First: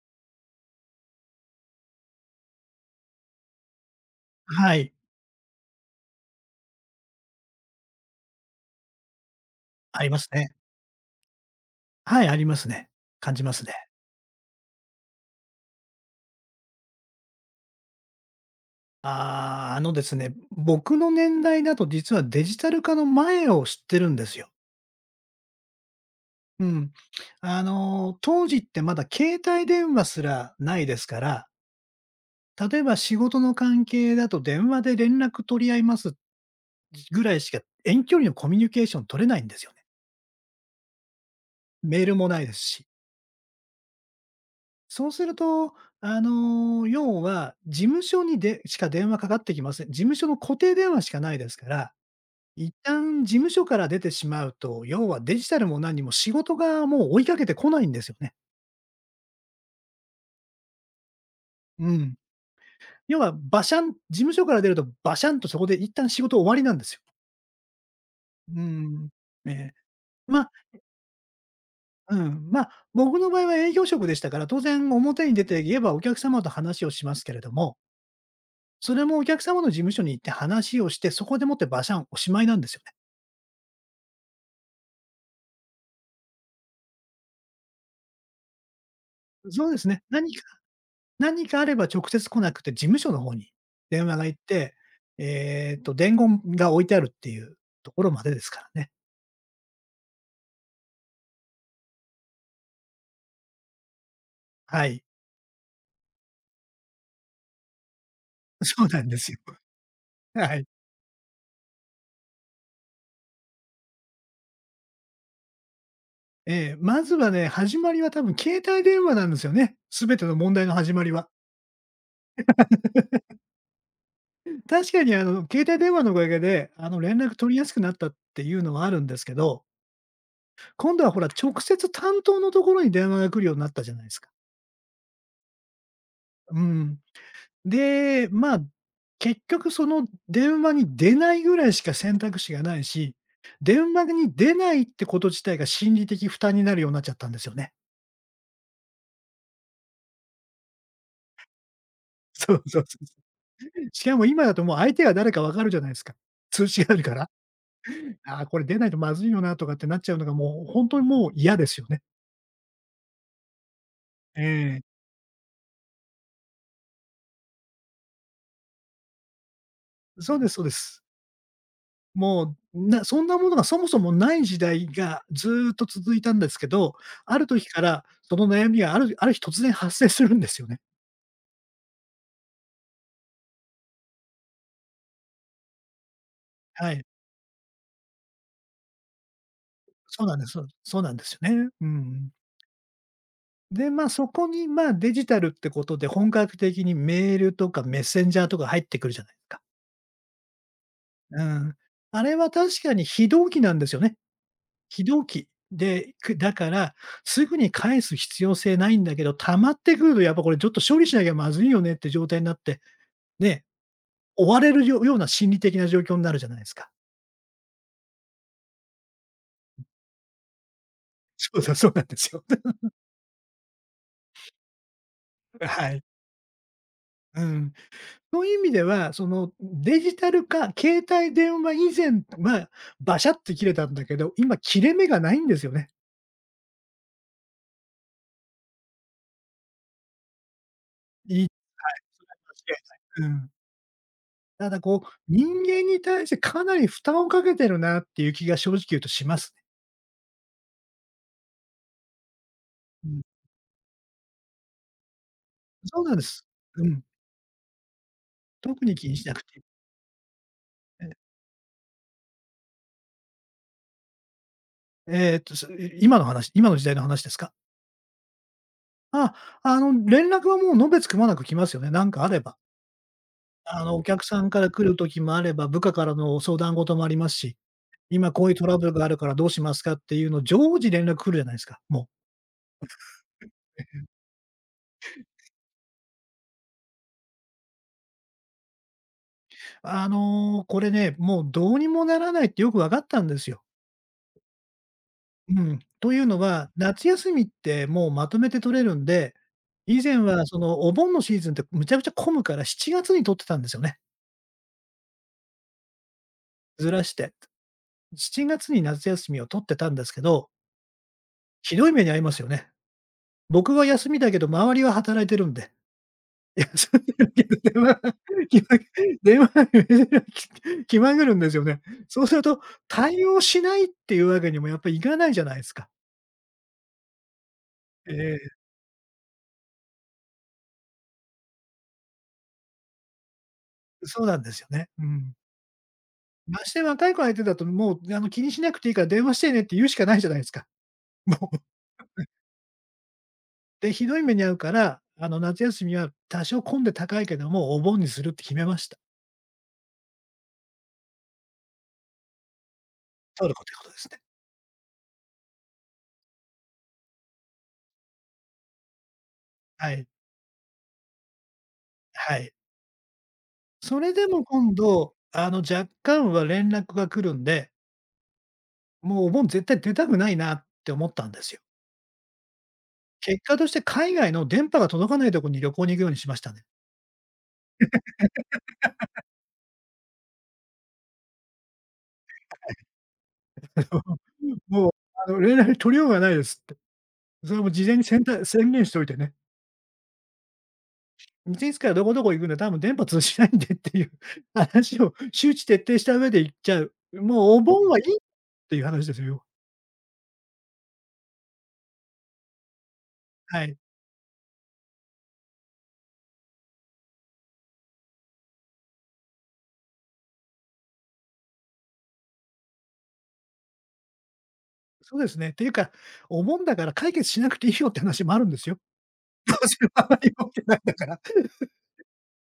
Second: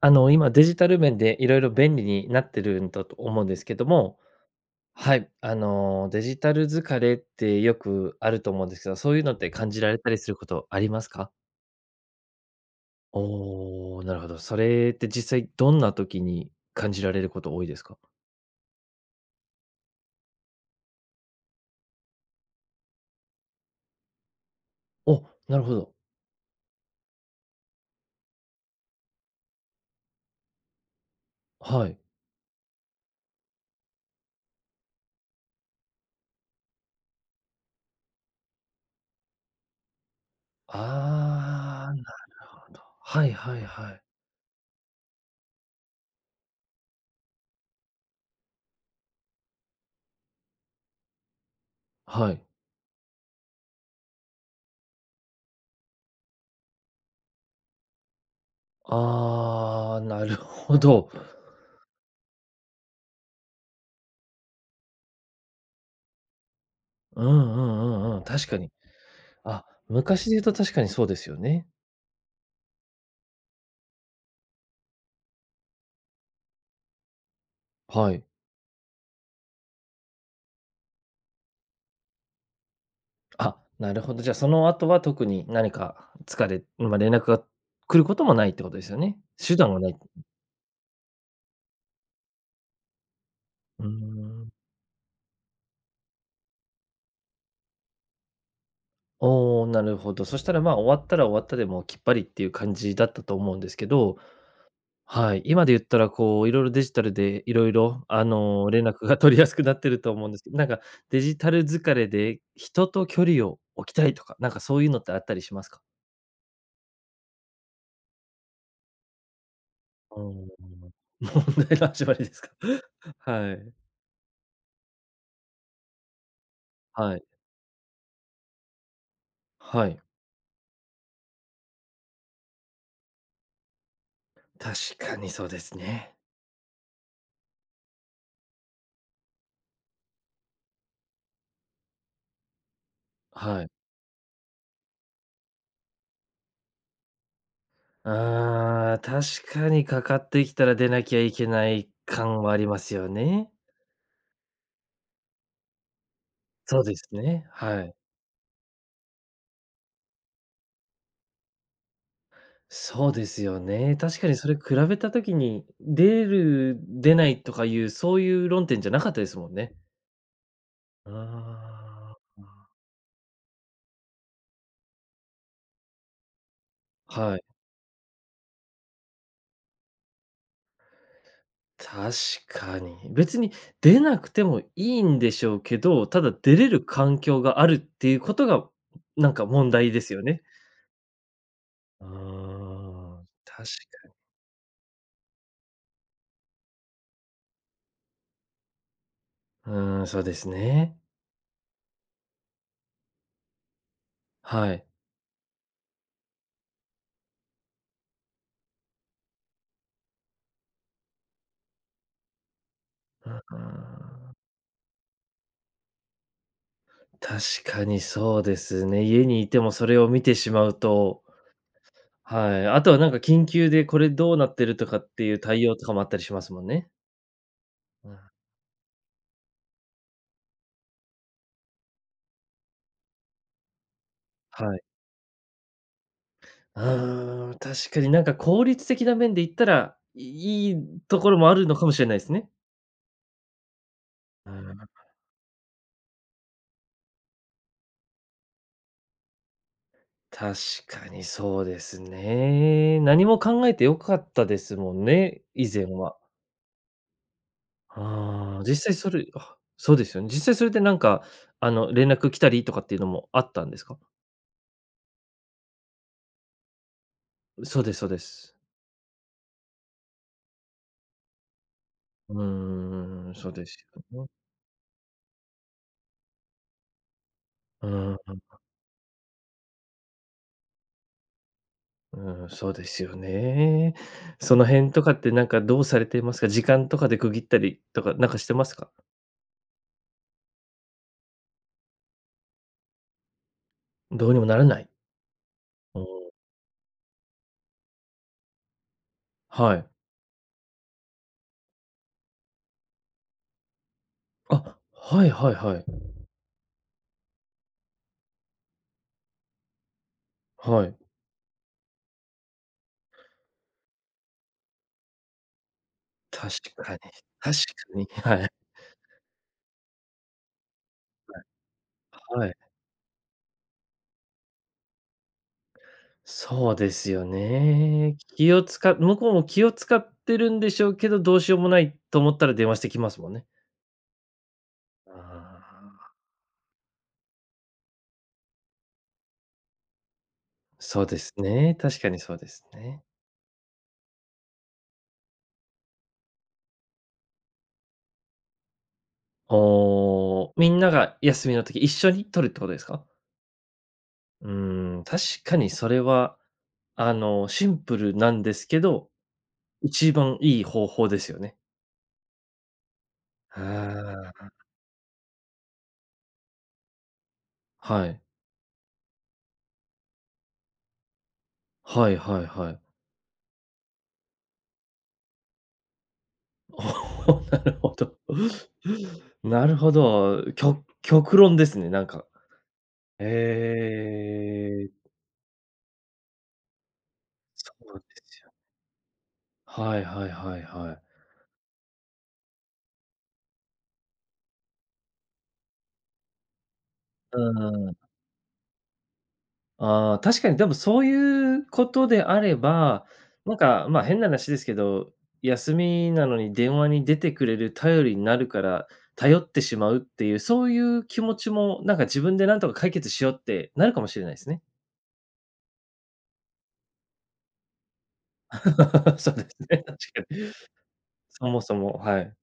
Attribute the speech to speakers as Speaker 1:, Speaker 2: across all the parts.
Speaker 1: 今デジタル面でいろいろ便利になってるんだと思うんですけども、
Speaker 2: はい、
Speaker 1: はい、デジタル疲れってよくあると思うんですけど、そういうのって感じられ
Speaker 2: あ
Speaker 1: た
Speaker 2: り
Speaker 1: り
Speaker 2: ま
Speaker 1: す
Speaker 2: す
Speaker 1: るこ
Speaker 2: ね。
Speaker 1: とありますか？
Speaker 2: はい、ありますね。感じますね。
Speaker 1: おお、なるほど。それって実際どんな時に感じられること多いですか？
Speaker 2: ああ、ですね、僕の年代だと実はデジタル化の前を知ってるんですよ。
Speaker 1: お、なるほど。
Speaker 2: うん。当時ってまだ携帯電話すらないですから、
Speaker 1: はい。
Speaker 2: 例えば仕事の関係だと電話で連絡取り合いますぐらいしか遠距離のコミュニケーション取れないんですよね。
Speaker 1: あ
Speaker 2: メー
Speaker 1: あ、
Speaker 2: ルもないですし。
Speaker 1: はいはいはい。
Speaker 2: そうすると、要は事務所にでしか電話かかってきません。事務所の固定電話しかないですから
Speaker 1: はい。
Speaker 2: 一旦事務所から出てしまうと、要はデジタルも何も仕事がもう追いかけてこないんですよね。
Speaker 1: ああ、なるほど。
Speaker 2: うん。要はバシャン事務所から出るとバシャンとそこで一旦仕事終わりなんですよ。
Speaker 1: うんうんうんうん、確か
Speaker 2: う
Speaker 1: に。
Speaker 2: ん。え
Speaker 1: あ、
Speaker 2: え。
Speaker 1: 昔で言う
Speaker 2: ま、
Speaker 1: と確かにそうですよね。
Speaker 2: うん、ま、僕の場合は営業職でしたから、当然表に出て言えばお客様と話をしますけれども、
Speaker 1: はい。
Speaker 2: それもお客様の事務所に行って話をして、そこでもってバシャン、おしまいなんですよね。
Speaker 1: あ、なるほど。じゃあ、その後は特に何か疲れまあ、連絡が来ることもないってことですよね。手
Speaker 2: そう
Speaker 1: 段
Speaker 2: で
Speaker 1: は
Speaker 2: す
Speaker 1: ない。
Speaker 2: ね。何かあれば直接来なくて、事務所の方に
Speaker 1: うー
Speaker 2: 電話が行っ
Speaker 1: ん。
Speaker 2: て、伝言が置いてあるっていうところまでですからね。
Speaker 1: おお、なるほど。そしたら、まあ、終わったら終わったで、もうきっぱりっていう感じだったと思うんですけど、
Speaker 2: はい。
Speaker 1: はい、今で言ったら、こう、いろいろデジタルでいろいろ
Speaker 2: そ
Speaker 1: 連
Speaker 2: うな
Speaker 1: 絡
Speaker 2: ん
Speaker 1: が
Speaker 2: です
Speaker 1: 取
Speaker 2: よ。
Speaker 1: りやすくなってると思うんですけ
Speaker 2: は
Speaker 1: ど、
Speaker 2: い。
Speaker 1: なんかデジタル疲れで人と距離を置きたいとか、なんかそういうのってあったりしますか？
Speaker 2: ええ、まずはね、始まりは多分携帯電話なんですよね、全
Speaker 1: う
Speaker 2: て
Speaker 1: ー
Speaker 2: の
Speaker 1: ん。
Speaker 2: 問題の始まり は。
Speaker 1: 問題の始まりですか。はい。
Speaker 2: 確かに携帯電話のおかげで、連
Speaker 1: はい。
Speaker 2: 絡取りやすくなったっていうのはあるんですけど、
Speaker 1: はい。
Speaker 2: 今度はほら、直接担当のところに電話が来るようになったじゃないですか。
Speaker 1: 確かにそうですね。
Speaker 2: うん。で、まあ、結局その電話に出ないぐらいしか選択肢がないし、
Speaker 1: はい。
Speaker 2: 電話に出ないってこと自体が心理的負担になるようになっちゃったんですよね。
Speaker 1: ああ、確かにかかってきたら出なきゃいけない 感は
Speaker 2: そ
Speaker 1: あ
Speaker 2: う
Speaker 1: りま
Speaker 2: そう
Speaker 1: す
Speaker 2: そう、
Speaker 1: よね。
Speaker 2: しかも今だともう相手が誰かわかるじゃないですか。通
Speaker 1: そ
Speaker 2: 知
Speaker 1: う
Speaker 2: が
Speaker 1: で
Speaker 2: ある
Speaker 1: す
Speaker 2: から。
Speaker 1: ね。はい。
Speaker 2: ああ、これ出ないとまずいよなとかってなっちゃうのがもう本当にもう嫌ですよね。
Speaker 1: そうですよね。確かに
Speaker 2: え
Speaker 1: それ比べ
Speaker 2: え。
Speaker 1: た時に、出る、出ないとかいう、そういう論点じゃなかったですもんね。
Speaker 2: そうですそうです。
Speaker 1: あ
Speaker 2: もう、そんなものがそもそもない時代がずーっと続いたんですけど、
Speaker 1: あ、は
Speaker 2: あ
Speaker 1: い。
Speaker 2: る時からその悩みがある日突然発生するんですよね。
Speaker 1: 確かに。別に出なくてもいいんでしょうけど、ただ出れる
Speaker 2: はい。
Speaker 1: 環境があるっていうことが、なんか問題ですよ
Speaker 2: そうなん
Speaker 1: ね。
Speaker 2: です。そうそうなんですよね。うん。
Speaker 1: ああ確
Speaker 2: で、まあ、
Speaker 1: か
Speaker 2: そこに、まあ、デジタルってことで本格的にメールとかメッセンジャーとか入ってくるじゃないですか。
Speaker 1: うーん、そうですね。
Speaker 2: うん。あれは確かに非同期なんですよね。
Speaker 1: はい。
Speaker 2: 非同期で、だから、すぐに返す必要性ないんだけど、溜まってくるとやっぱこれちょっと処理しなきゃまずいよねって状態になって、
Speaker 1: う
Speaker 2: ね、
Speaker 1: ん、
Speaker 2: 追われるような心理的な状況になるじゃないですか。
Speaker 1: 確かにそうですね。家にいてもそれを見てしまうと、
Speaker 2: そうそう、そうなんですよ。
Speaker 1: はい。あとはなんか緊急でこれどうなってるとかっていう 対応と
Speaker 2: は
Speaker 1: かも
Speaker 2: い。
Speaker 1: あったりしますもんね。
Speaker 2: うん。
Speaker 1: うん、
Speaker 2: そういう意味では、その、デジタル化、携帯電話以前は、バシャって切れたんだけど、今
Speaker 1: は
Speaker 2: 切
Speaker 1: い。
Speaker 2: れ目がないんですよね。
Speaker 1: うーん、確かになんか効率的な面で言ったら、いいいところ
Speaker 2: 言い
Speaker 1: もあるのかもしれないで
Speaker 2: 間違
Speaker 1: すね。
Speaker 2: いない。うん。
Speaker 1: う
Speaker 2: ただ
Speaker 1: ん、
Speaker 2: こう、人間に対してかなり負担をかけてるなっていう気が正直言うとしますね。
Speaker 1: 確かにそうですね。
Speaker 2: うん。
Speaker 1: 何も考えて良かったですもんね、以前
Speaker 2: そうなん
Speaker 1: は。
Speaker 2: です。うん。
Speaker 1: ああ、
Speaker 2: 特
Speaker 1: 実際
Speaker 2: に気
Speaker 1: そ
Speaker 2: にし
Speaker 1: れ
Speaker 2: なく
Speaker 1: あ、
Speaker 2: ていい。
Speaker 1: そうですよね。実際それでなんか、連絡来たりとかっていうのもあったんですか？
Speaker 2: え今の話、今の時代の話ですか？
Speaker 1: そうですそうです。
Speaker 2: ああ、連絡はもうのべつくまなく来ますよね、なんかあ
Speaker 1: う
Speaker 2: れば。
Speaker 1: ーん、そうです
Speaker 2: お客
Speaker 1: よね。
Speaker 2: さんから来る時もあれば、部下からの相談事もありますし。
Speaker 1: うん、
Speaker 2: 今
Speaker 1: う
Speaker 2: こういうトラブルがあるからどうしますかっていうの、常時連絡来るじゃないですか、もう。
Speaker 1: ん、そうですよね。その辺とかってなんかどうされていますか？時間とかで区切ったりとかなんかしてますか？
Speaker 2: これね、もうどうにもならないってよく分かったんですよ。
Speaker 1: どうにもならない。
Speaker 2: うん。
Speaker 1: うん、
Speaker 2: というのは、夏休みってもうまとめて取れるんで、
Speaker 1: はい。
Speaker 2: 以前はそのお盆のシーズンってむちゃくちゃ混むから7月に取ってたんですよね。
Speaker 1: あ、はいはいはい。
Speaker 2: ずらして。7月に夏休みを取ってたんですけど、
Speaker 1: はい。
Speaker 2: ひどい目に遭いますよね。僕は休みだけど周りは働いてるんで。
Speaker 1: 確
Speaker 2: いや、そ
Speaker 1: かに、
Speaker 2: うだけ
Speaker 1: 確
Speaker 2: どね、電
Speaker 1: かに。
Speaker 2: 話
Speaker 1: はい。
Speaker 2: 気ま電話き気まぐるんですよね。そうする
Speaker 1: はい。
Speaker 2: と、対応しないっていうわけにもやっぱいかないじゃないですか。
Speaker 1: そうですよね。
Speaker 2: え
Speaker 1: 気
Speaker 2: え、
Speaker 1: を使っ向こうも気を使ってるんでしょうけど、どうしようもないと思ったら電話してきますもんね。
Speaker 2: そうなんですよね。う
Speaker 1: あ
Speaker 2: ん。
Speaker 1: あ、
Speaker 2: まして若い子相手だと、もう、気にしなくていいから電話してねって言うしかないじゃないですか。
Speaker 1: そうです
Speaker 2: もう。
Speaker 1: ね。確かにそうですね。
Speaker 2: で、ひどい目に遭うから、夏休みは多少混んで高いけども、お盆にするって決めました。
Speaker 1: おーみんなが休みの時一緒に取るってことですか？
Speaker 2: トルコってことですね。
Speaker 1: うーん、確かにそれは、シンプルなんですけど、
Speaker 2: はい。
Speaker 1: 一番いい方法ですよね。
Speaker 2: はい。それでも
Speaker 1: あ
Speaker 2: 今度、若干は連絡が来るんで
Speaker 1: あ、はい。
Speaker 2: もうお盆絶対出たくないなって思ったんですよ。
Speaker 1: はいはいはい。
Speaker 2: 結果として海外の電波が届かないところに旅行に行くようにしましたね。
Speaker 1: おお、なるほど。なるほど。きょ極論ですね、なんか。え
Speaker 2: も
Speaker 1: え、
Speaker 2: う、あの連絡取りようがないですって。それも
Speaker 1: そ
Speaker 2: 事
Speaker 1: うな
Speaker 2: 前
Speaker 1: ん
Speaker 2: に
Speaker 1: ですよ。
Speaker 2: 宣言しておいてね。
Speaker 1: はいはいはいはい。
Speaker 2: いついつからどこどこ行くんで、多分電波通じないんでっていう 話を周知徹底した上で行っちゃう。
Speaker 1: う
Speaker 2: もうお盆
Speaker 1: ん。
Speaker 2: はいいっていう話ですよ、は。
Speaker 1: ああ、確かにでもそういうことであれば、なん
Speaker 2: い。
Speaker 1: か、まあ、変な話ですけど、休みなのに電話に出てくれる頼りになるから、頼ってしまうっていう、そういう気持ちも、なんか自分でなんとか解決しようってなるかもしれないですね。
Speaker 2: そうですね。っていうか、お盆だから解決しなくていいよって話もあるんですよ。
Speaker 1: そうで
Speaker 2: ど
Speaker 1: す
Speaker 2: うせ
Speaker 1: ね、確か
Speaker 2: あまり持っ
Speaker 1: に。
Speaker 2: てないんだから。
Speaker 1: そもそも、はい。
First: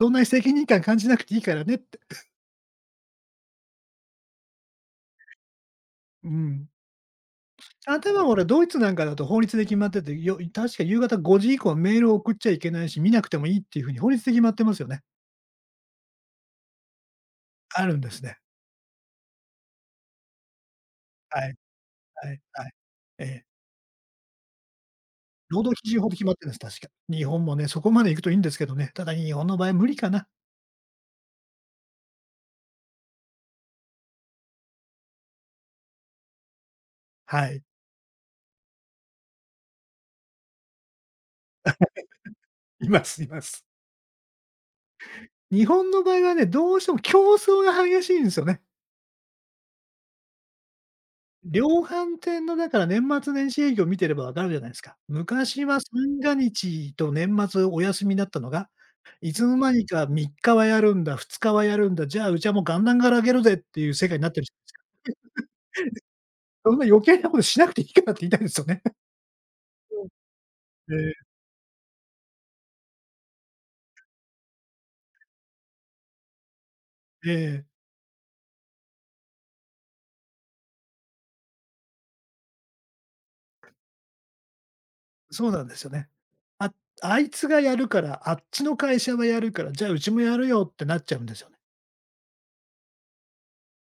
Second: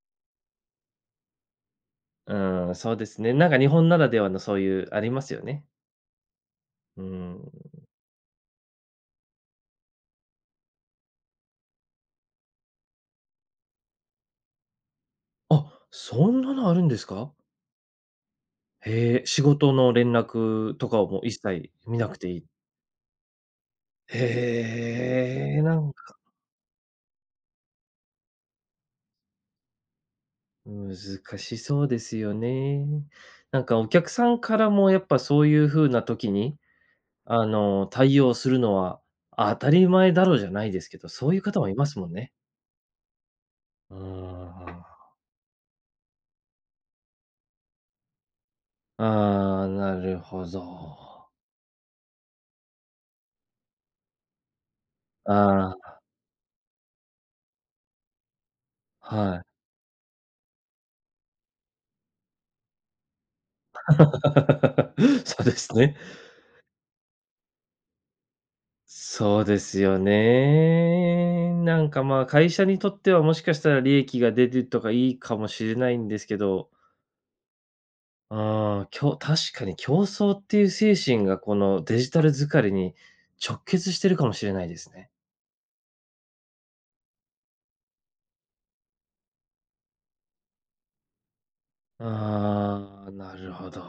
Speaker 2: そんなに責任感感じなくていいからねって。
Speaker 1: うん、そうですね。なんか日本ならではのそういうありますよね。
Speaker 2: うん。
Speaker 1: うん。
Speaker 2: あ、多分俺ドイツなんかだと法律で決まってて、確か夕方5時以降はメールを送っちゃいけないし、見なくてもいいっていう風に法律で決まってますよね。
Speaker 1: あ、そんなのあるんですか？
Speaker 2: あるんですね。
Speaker 1: へえ、仕事の連絡とかをもう
Speaker 2: は
Speaker 1: 一
Speaker 2: い、
Speaker 1: 切見なくて
Speaker 2: は
Speaker 1: い
Speaker 2: い、
Speaker 1: い。
Speaker 2: はい。ええ。
Speaker 1: へ
Speaker 2: 労
Speaker 1: え、な
Speaker 2: 働基
Speaker 1: ん
Speaker 2: 準法で
Speaker 1: か
Speaker 2: 決まってるんです、確か。日本もね、そこまで行くといいんですけどね。ただ日本の場合無理かな。
Speaker 1: 難しそうですよね。なんかお客さんからもやっぱそういう風な時に、
Speaker 2: はい。
Speaker 1: 対応するのは当たり前だろうじゃないですけど、そういう方もいますもんね。
Speaker 2: いますいます。
Speaker 1: うーん。
Speaker 2: 日本の場合はね、どうしても競争が激しいんですよね。
Speaker 1: ああ、なるほど。
Speaker 2: 量販店のだから年末年始営業見てればわかるじゃないですか。昔
Speaker 1: あ
Speaker 2: は
Speaker 1: あ、
Speaker 2: 三が日と年末お休みだったのが、い
Speaker 1: は
Speaker 2: つ
Speaker 1: い。
Speaker 2: の間にか3日はやるんだ、2日はやるんだ、じゃあ、うちはもう元旦からあげるぜっていう世界になってるじゃないですか。
Speaker 1: そうですね。
Speaker 2: そんな余計なことしなくていいからって言いたいですよね。
Speaker 1: そうですよ
Speaker 2: うん え
Speaker 1: ね。なんか、まあ、会社にとってはもしかしたら利益が出るとかいいかもしれないんですけど、
Speaker 2: え、ええ、
Speaker 1: ああ、きょ確かに競争っていう精神がこのデジタル疲れに直結してるかもしれないですね。
Speaker 2: そうなんですよね。ああいつがやるから、あっちの会社はやるから、じゃあうちもやるよってなっちゃうんですよね。
Speaker 1: ああ、なるほど。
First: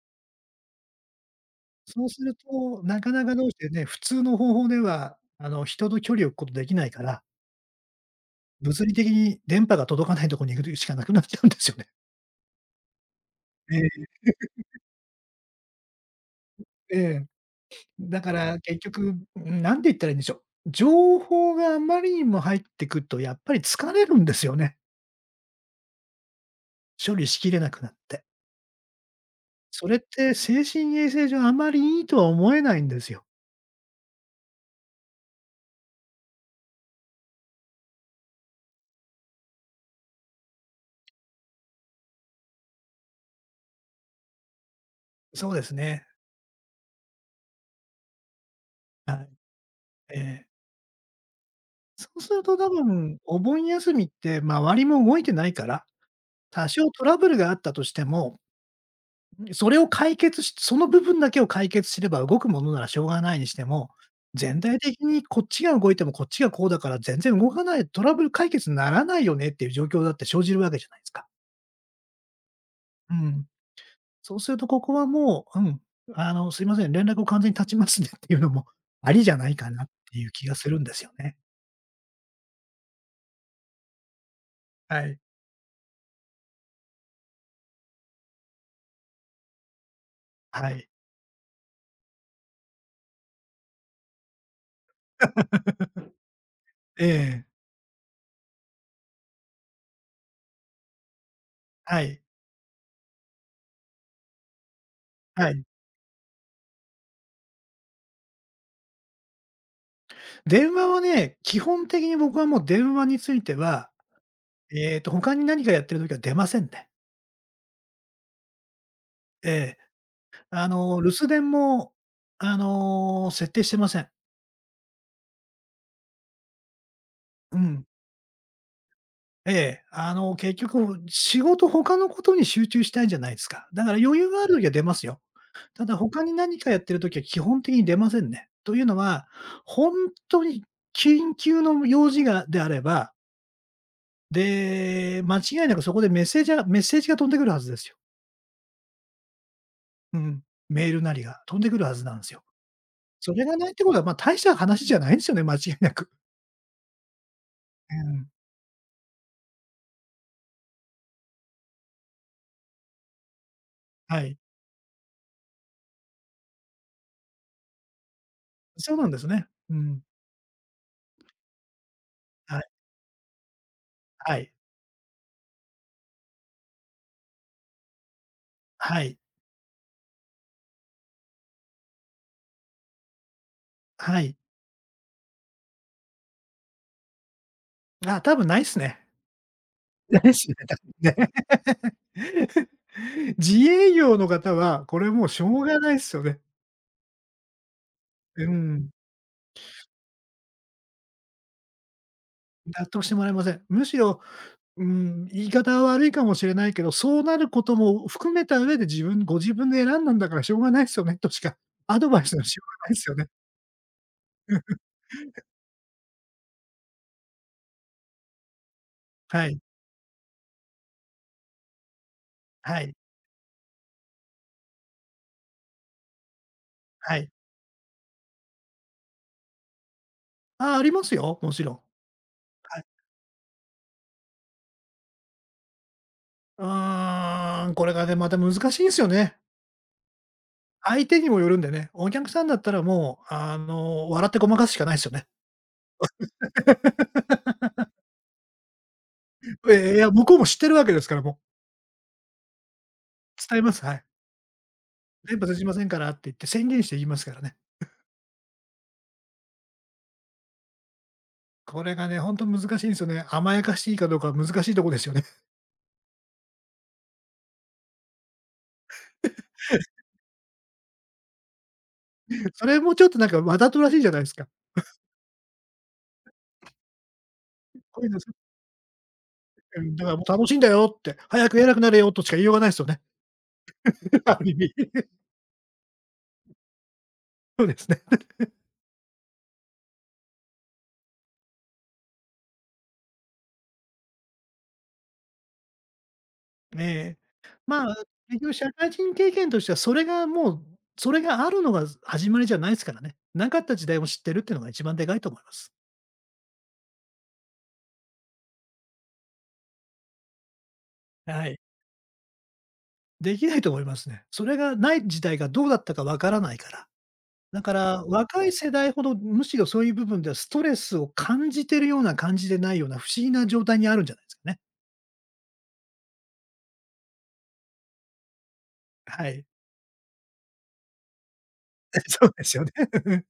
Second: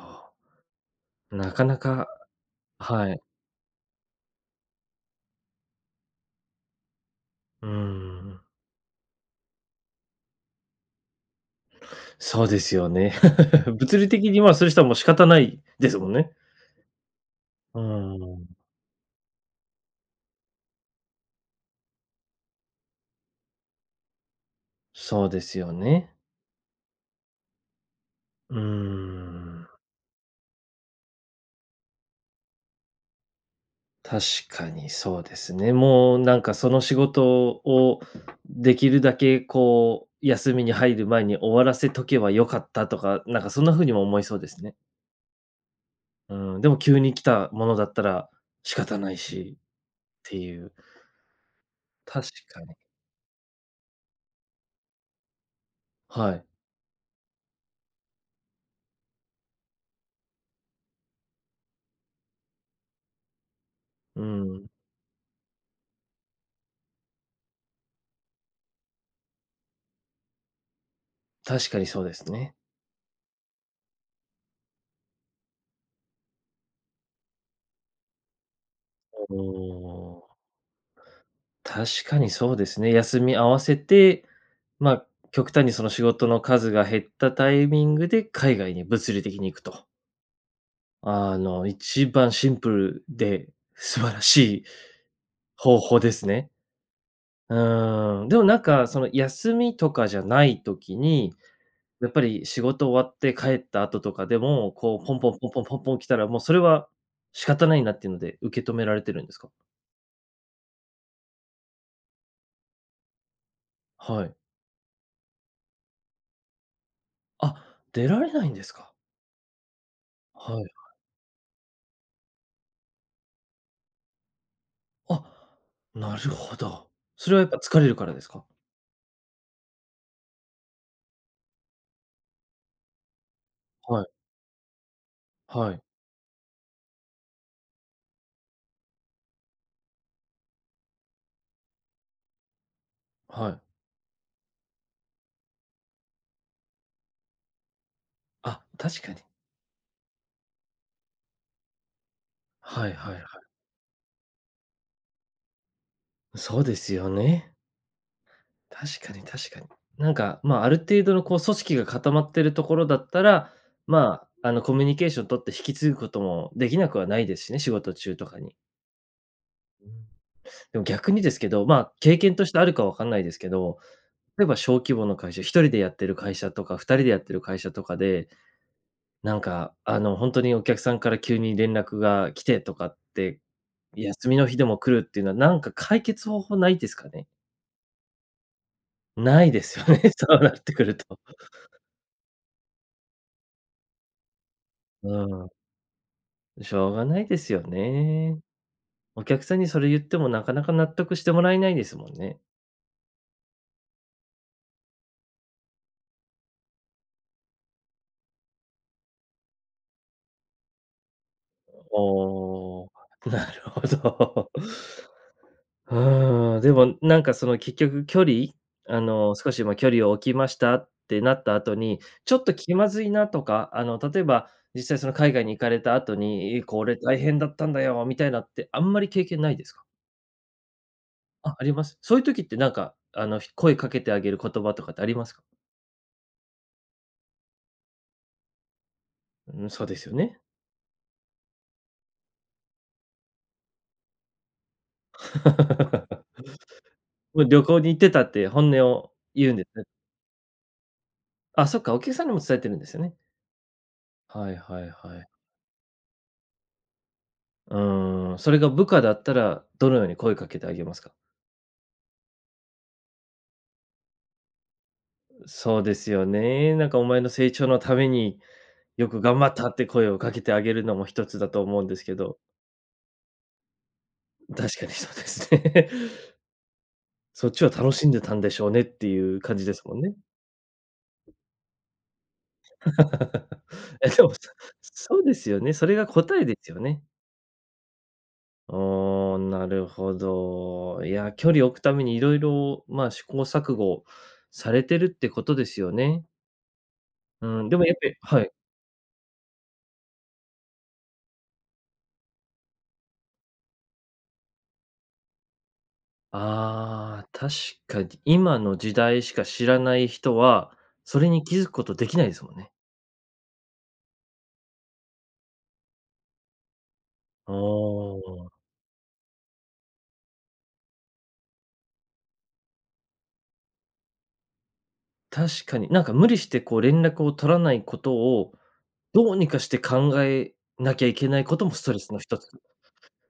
Speaker 1: なかな
Speaker 2: そ
Speaker 1: か
Speaker 2: うすると、な
Speaker 1: は
Speaker 2: か
Speaker 1: い。
Speaker 2: なかどうしてね、普通の方法では、人と距離を置くことできないから
Speaker 1: うん。
Speaker 2: 物理的に電波が届かないとこに行くしかなくなっちゃうんですよね。
Speaker 1: そうですよね。物
Speaker 2: え
Speaker 1: 理的に、まあ、する人はもう仕方ないですもんね。
Speaker 2: え、ええ。
Speaker 1: う
Speaker 2: だか
Speaker 1: ん、
Speaker 2: ら結局、何て言ったらいいんでしょう。情報があまりにも入ってくるとやっぱり疲れるんですよね、
Speaker 1: そうですよね。
Speaker 2: 処理しきれなくなって。
Speaker 1: うーん、
Speaker 2: それって精神衛生上あまりいいとは思えないんですよ。
Speaker 1: 確かにそうですね。もうなんかその仕事をできるだけこう、休みに入る前に終わらせとけばよかったとか、なんかそんな風にも思いそうですね。
Speaker 2: そうですね。
Speaker 1: うん、でも急に来たものだったら仕方な
Speaker 2: は
Speaker 1: い
Speaker 2: い。
Speaker 1: しっ
Speaker 2: え
Speaker 1: て
Speaker 2: え。
Speaker 1: いう。
Speaker 2: そう
Speaker 1: 確
Speaker 2: すると
Speaker 1: か
Speaker 2: 多
Speaker 1: に。
Speaker 2: 分お盆休みって周りも動いてないから、
Speaker 1: はい。
Speaker 2: 多少トラブルがあったとしてもそれを解決しその部分だけを解決すれば動くものならしょうがないにしても、
Speaker 1: う
Speaker 2: 全
Speaker 1: ん、
Speaker 2: 体的にこっちが動いてもこっちがこうだから全然動かない、トラブル解決にならないよねっていう状況だって生じるわけじゃないですか。
Speaker 1: 確かにそうですね。
Speaker 2: うん。そうするとここはもう、うん、すいません、連絡を完全に断ちますねっていうのもありじ
Speaker 1: お
Speaker 2: ゃないかなってい
Speaker 1: お、
Speaker 2: う気がするんですよね。
Speaker 1: 確かにそうですね。休み合わせて、まあ、
Speaker 2: はい。
Speaker 1: 極端にその仕事の数が減ったタイミングで海外に物理的に行くと。
Speaker 2: はい。
Speaker 1: 一番シンプルで素晴らしい方 法ですね。
Speaker 2: ええ。
Speaker 1: うーん。でもなんか、その休みとかじゃない時に、
Speaker 2: は
Speaker 1: やっぱ
Speaker 2: い。
Speaker 1: り仕事終わって帰った後とかでも、こうポンポンポン
Speaker 2: は
Speaker 1: ポ
Speaker 2: い。
Speaker 1: ンポンポン来たら、もうそれは仕方ないなっていうので受け止められてるんですか？
Speaker 2: 電話はね、基本的に僕はもう電話については、
Speaker 1: はい。
Speaker 2: 他に何かやってる時は出ませんね。
Speaker 1: あ、出られないんですか？
Speaker 2: ええ。
Speaker 1: はい。
Speaker 2: 留守電も、設定してません。
Speaker 1: あ、なるほど。それはやっ
Speaker 2: う
Speaker 1: ぱ疲
Speaker 2: ん。
Speaker 1: れるからですか？
Speaker 2: ええ。あの、結局仕事他のことに集中したいじゃないですか。だから
Speaker 1: はい、
Speaker 2: 余裕がある時は出ますよ。
Speaker 1: はい、
Speaker 2: ただ他に何かやってる時は基本的に出ませんね。というのは、ほんとに緊急の用事がであれば、
Speaker 1: はい。
Speaker 2: で、間違いなくそこでメッセージが飛んでくるはずですよ。
Speaker 1: あ、確かに。
Speaker 2: うん。メールなりが飛んでくるはずなんすよ。
Speaker 1: はいはいはい。
Speaker 2: それがないってことは、ま、大した話じゃないんすよね、間違いなく。
Speaker 1: そうですよね。
Speaker 2: うん。
Speaker 1: 確かに確かに。なんか、まあ、ある程度のこう組織が固まってるところだったら、
Speaker 2: は
Speaker 1: ま
Speaker 2: い。
Speaker 1: あ、コミュニケーション取って引き継ぐこともできなくはないですしね、仕事中とかに。
Speaker 2: そうなんですね。う
Speaker 1: う
Speaker 2: ん。
Speaker 1: んでも逆にですけど、まあ、経験として
Speaker 2: は
Speaker 1: あ
Speaker 2: い、
Speaker 1: るかわかんないですけど、
Speaker 2: は
Speaker 1: 例え
Speaker 2: い、
Speaker 1: ば小規模の会社、1人でやってる会社とか、2人でやってる会社とかで、
Speaker 2: はい、
Speaker 1: なんか、本当にお客さんから急に連絡が来てとかって、
Speaker 2: は
Speaker 1: 休
Speaker 2: い。
Speaker 1: みの日でも来るっていうのは、なんか解決方法ないですかね？
Speaker 2: あ、多分ないっすね。
Speaker 1: ないですよね、
Speaker 2: ない
Speaker 1: そ
Speaker 2: で
Speaker 1: う
Speaker 2: す
Speaker 1: なっ
Speaker 2: ね、
Speaker 1: て
Speaker 2: 多
Speaker 1: くる
Speaker 2: 分
Speaker 1: と。
Speaker 2: ね。自営業の方は、これ
Speaker 1: う
Speaker 2: もうしょ
Speaker 1: ん。
Speaker 2: うがないっすよね。
Speaker 1: しょうがないですよね。
Speaker 2: うん。
Speaker 1: お客さんにそれ言ってもなかなか納得してもらえないですもんね。
Speaker 2: 納得してもらえません。むしろ、うん、言い方は悪いかもしれないけど、そうなることも含めた上でご自分で選んだんだからしょうがないっすよねとしか、アドバイスのしよう
Speaker 1: お
Speaker 2: が
Speaker 1: お、
Speaker 2: ないっすよね。
Speaker 1: なるほど。うん、でもなんかその結局距離
Speaker 2: は
Speaker 1: 少
Speaker 2: い、
Speaker 1: しま、距離を置きましたってなった後に、ちょっと気
Speaker 2: は
Speaker 1: ま
Speaker 2: い、
Speaker 1: ずいなとか、例えば実際その海外に行かれた後に、これ
Speaker 2: は
Speaker 1: 大
Speaker 2: い。
Speaker 1: 変だったんだよみたいなってあんまり経験ないですか？
Speaker 2: ああ、りますよ、も
Speaker 1: あ、
Speaker 2: ち
Speaker 1: あり
Speaker 2: ろん。
Speaker 1: ます？そういう時ってなん
Speaker 2: はい。
Speaker 1: か、声かけてあげる言葉とかってありますか？
Speaker 2: うーん、これがね、また難しいんですよね。
Speaker 1: うん、そうですよね。
Speaker 2: 相手にもよるんでね、お客さんだったらもう、あの、笑ってごまかすしかないですよね。
Speaker 1: もう旅行に行ってたって本音を言うんで すね。
Speaker 2: ええ、いや、向こうも知ってるわけですからもう、
Speaker 1: あ、そっか、お客さんにも伝えてるんですよね。
Speaker 2: 伝えます、はい。
Speaker 1: はいはいはい。
Speaker 2: 「全部出しませんから」って言って宣言して言いますからね。
Speaker 1: うーん、それが部下だったら、どのように声かけてあげますか？
Speaker 2: これがね、ほんと難しいんですよね。甘やかしいかどうかは難しいとこですよね。
Speaker 1: そうですよね。なんかお前の成長のために、よく頑張ったって声をかけてあげるのも一つだと思うんですけど、
Speaker 2: それもちょっとなんかわざとらしいじゃないですか。
Speaker 1: 確かにそうですね。そっちは楽
Speaker 2: こうい
Speaker 1: し
Speaker 2: う
Speaker 1: ん
Speaker 2: の
Speaker 1: で
Speaker 2: す
Speaker 1: たんでしょうねっていう感じで
Speaker 2: う
Speaker 1: すも
Speaker 2: ん、
Speaker 1: ん
Speaker 2: だか
Speaker 1: ね。
Speaker 2: らもう楽しいんだよって、早く偉くなれよとしか言いようがないですよね。
Speaker 1: え、で も、
Speaker 2: あ
Speaker 1: そ
Speaker 2: る意味。
Speaker 1: そうですよね。それが答えですよね。
Speaker 2: そうですね。
Speaker 1: おあ、なるほど。いや、距離を置くためにいろいろまあ、試行錯誤されてるってことですよね。
Speaker 2: ええ。
Speaker 1: うん、でも
Speaker 2: ま
Speaker 1: や
Speaker 2: あ、
Speaker 1: っぱり
Speaker 2: 結
Speaker 1: はい。
Speaker 2: 局社会人経験としては、それがもう、それがあるのが始まりじゃないですからね。なかった時代を知ってるっていうのが一番でかいと思います。
Speaker 1: ああ、確かに今の時代しか知らない人は、それに
Speaker 2: は
Speaker 1: 気
Speaker 2: い。
Speaker 1: づくことできないですもんね。
Speaker 2: できないと思いますね。それがない時代がどうだったかわからないから。だから、
Speaker 1: お
Speaker 2: 若い
Speaker 1: あ、
Speaker 2: 世代ほど、むしろそういう部分ではストレスを感じてるような、感じてないような、不思議な状態にあるんじゃないですかね。
Speaker 1: 確かに。なんか無理してこう連絡を取らないことを、
Speaker 2: は
Speaker 1: どう
Speaker 2: い。
Speaker 1: にかして考えなきゃいけないこともストレ スの
Speaker 2: そう
Speaker 1: 一
Speaker 2: で
Speaker 1: つ。
Speaker 2: すよね。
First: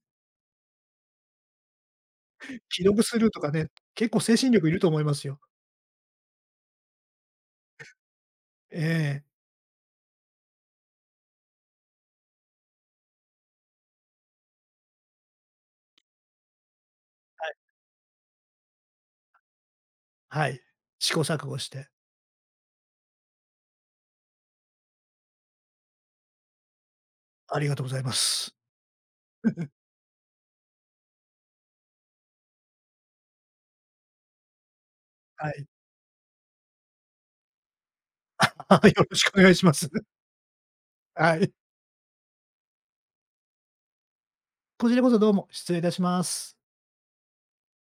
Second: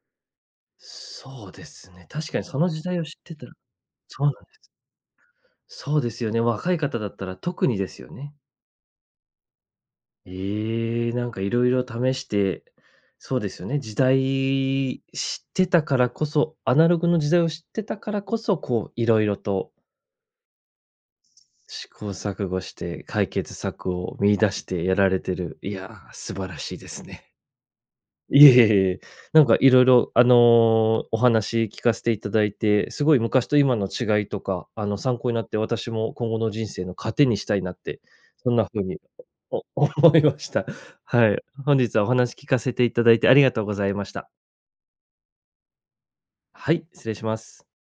Speaker 1: そうですね。確かにその
Speaker 2: 記
Speaker 1: 時代
Speaker 2: 読
Speaker 1: を知っ
Speaker 2: する
Speaker 1: て
Speaker 2: と
Speaker 1: た
Speaker 2: か
Speaker 1: ら
Speaker 2: ね、結構
Speaker 1: そう
Speaker 2: 精神力いると思いますよ。
Speaker 1: そうですよね。若い方だったら特にですよね。
Speaker 2: ええ。
Speaker 1: ええ、なんかいろいろ試して、そうですよね、時代知ってたからこそ、アナログの時代
Speaker 2: は
Speaker 1: を
Speaker 2: い。
Speaker 1: 知ってたからこそ、こういろいろと
Speaker 2: はい。試行錯誤して。
Speaker 1: 試行錯誤して解決策を見出してやられてる、いやー、素晴らしいですね。
Speaker 2: ありがとうございま
Speaker 1: いえ
Speaker 2: す。
Speaker 1: いえいえ、なんかいろいろお話聞かせていただいて、すごい昔と今の違いとか、参考にな
Speaker 2: は
Speaker 1: って、
Speaker 2: い。
Speaker 1: 私も今後の人生の糧にしたいなって、そんな風 に、
Speaker 2: よろしくお願い
Speaker 1: お
Speaker 2: しま す。
Speaker 1: 思いました。は
Speaker 2: は
Speaker 1: い。
Speaker 2: い。
Speaker 1: 本日はお話聞かせていただいてありがとうございました。
Speaker 2: こちらこそどうも、失礼いたします。
Speaker 1: はい、失礼します。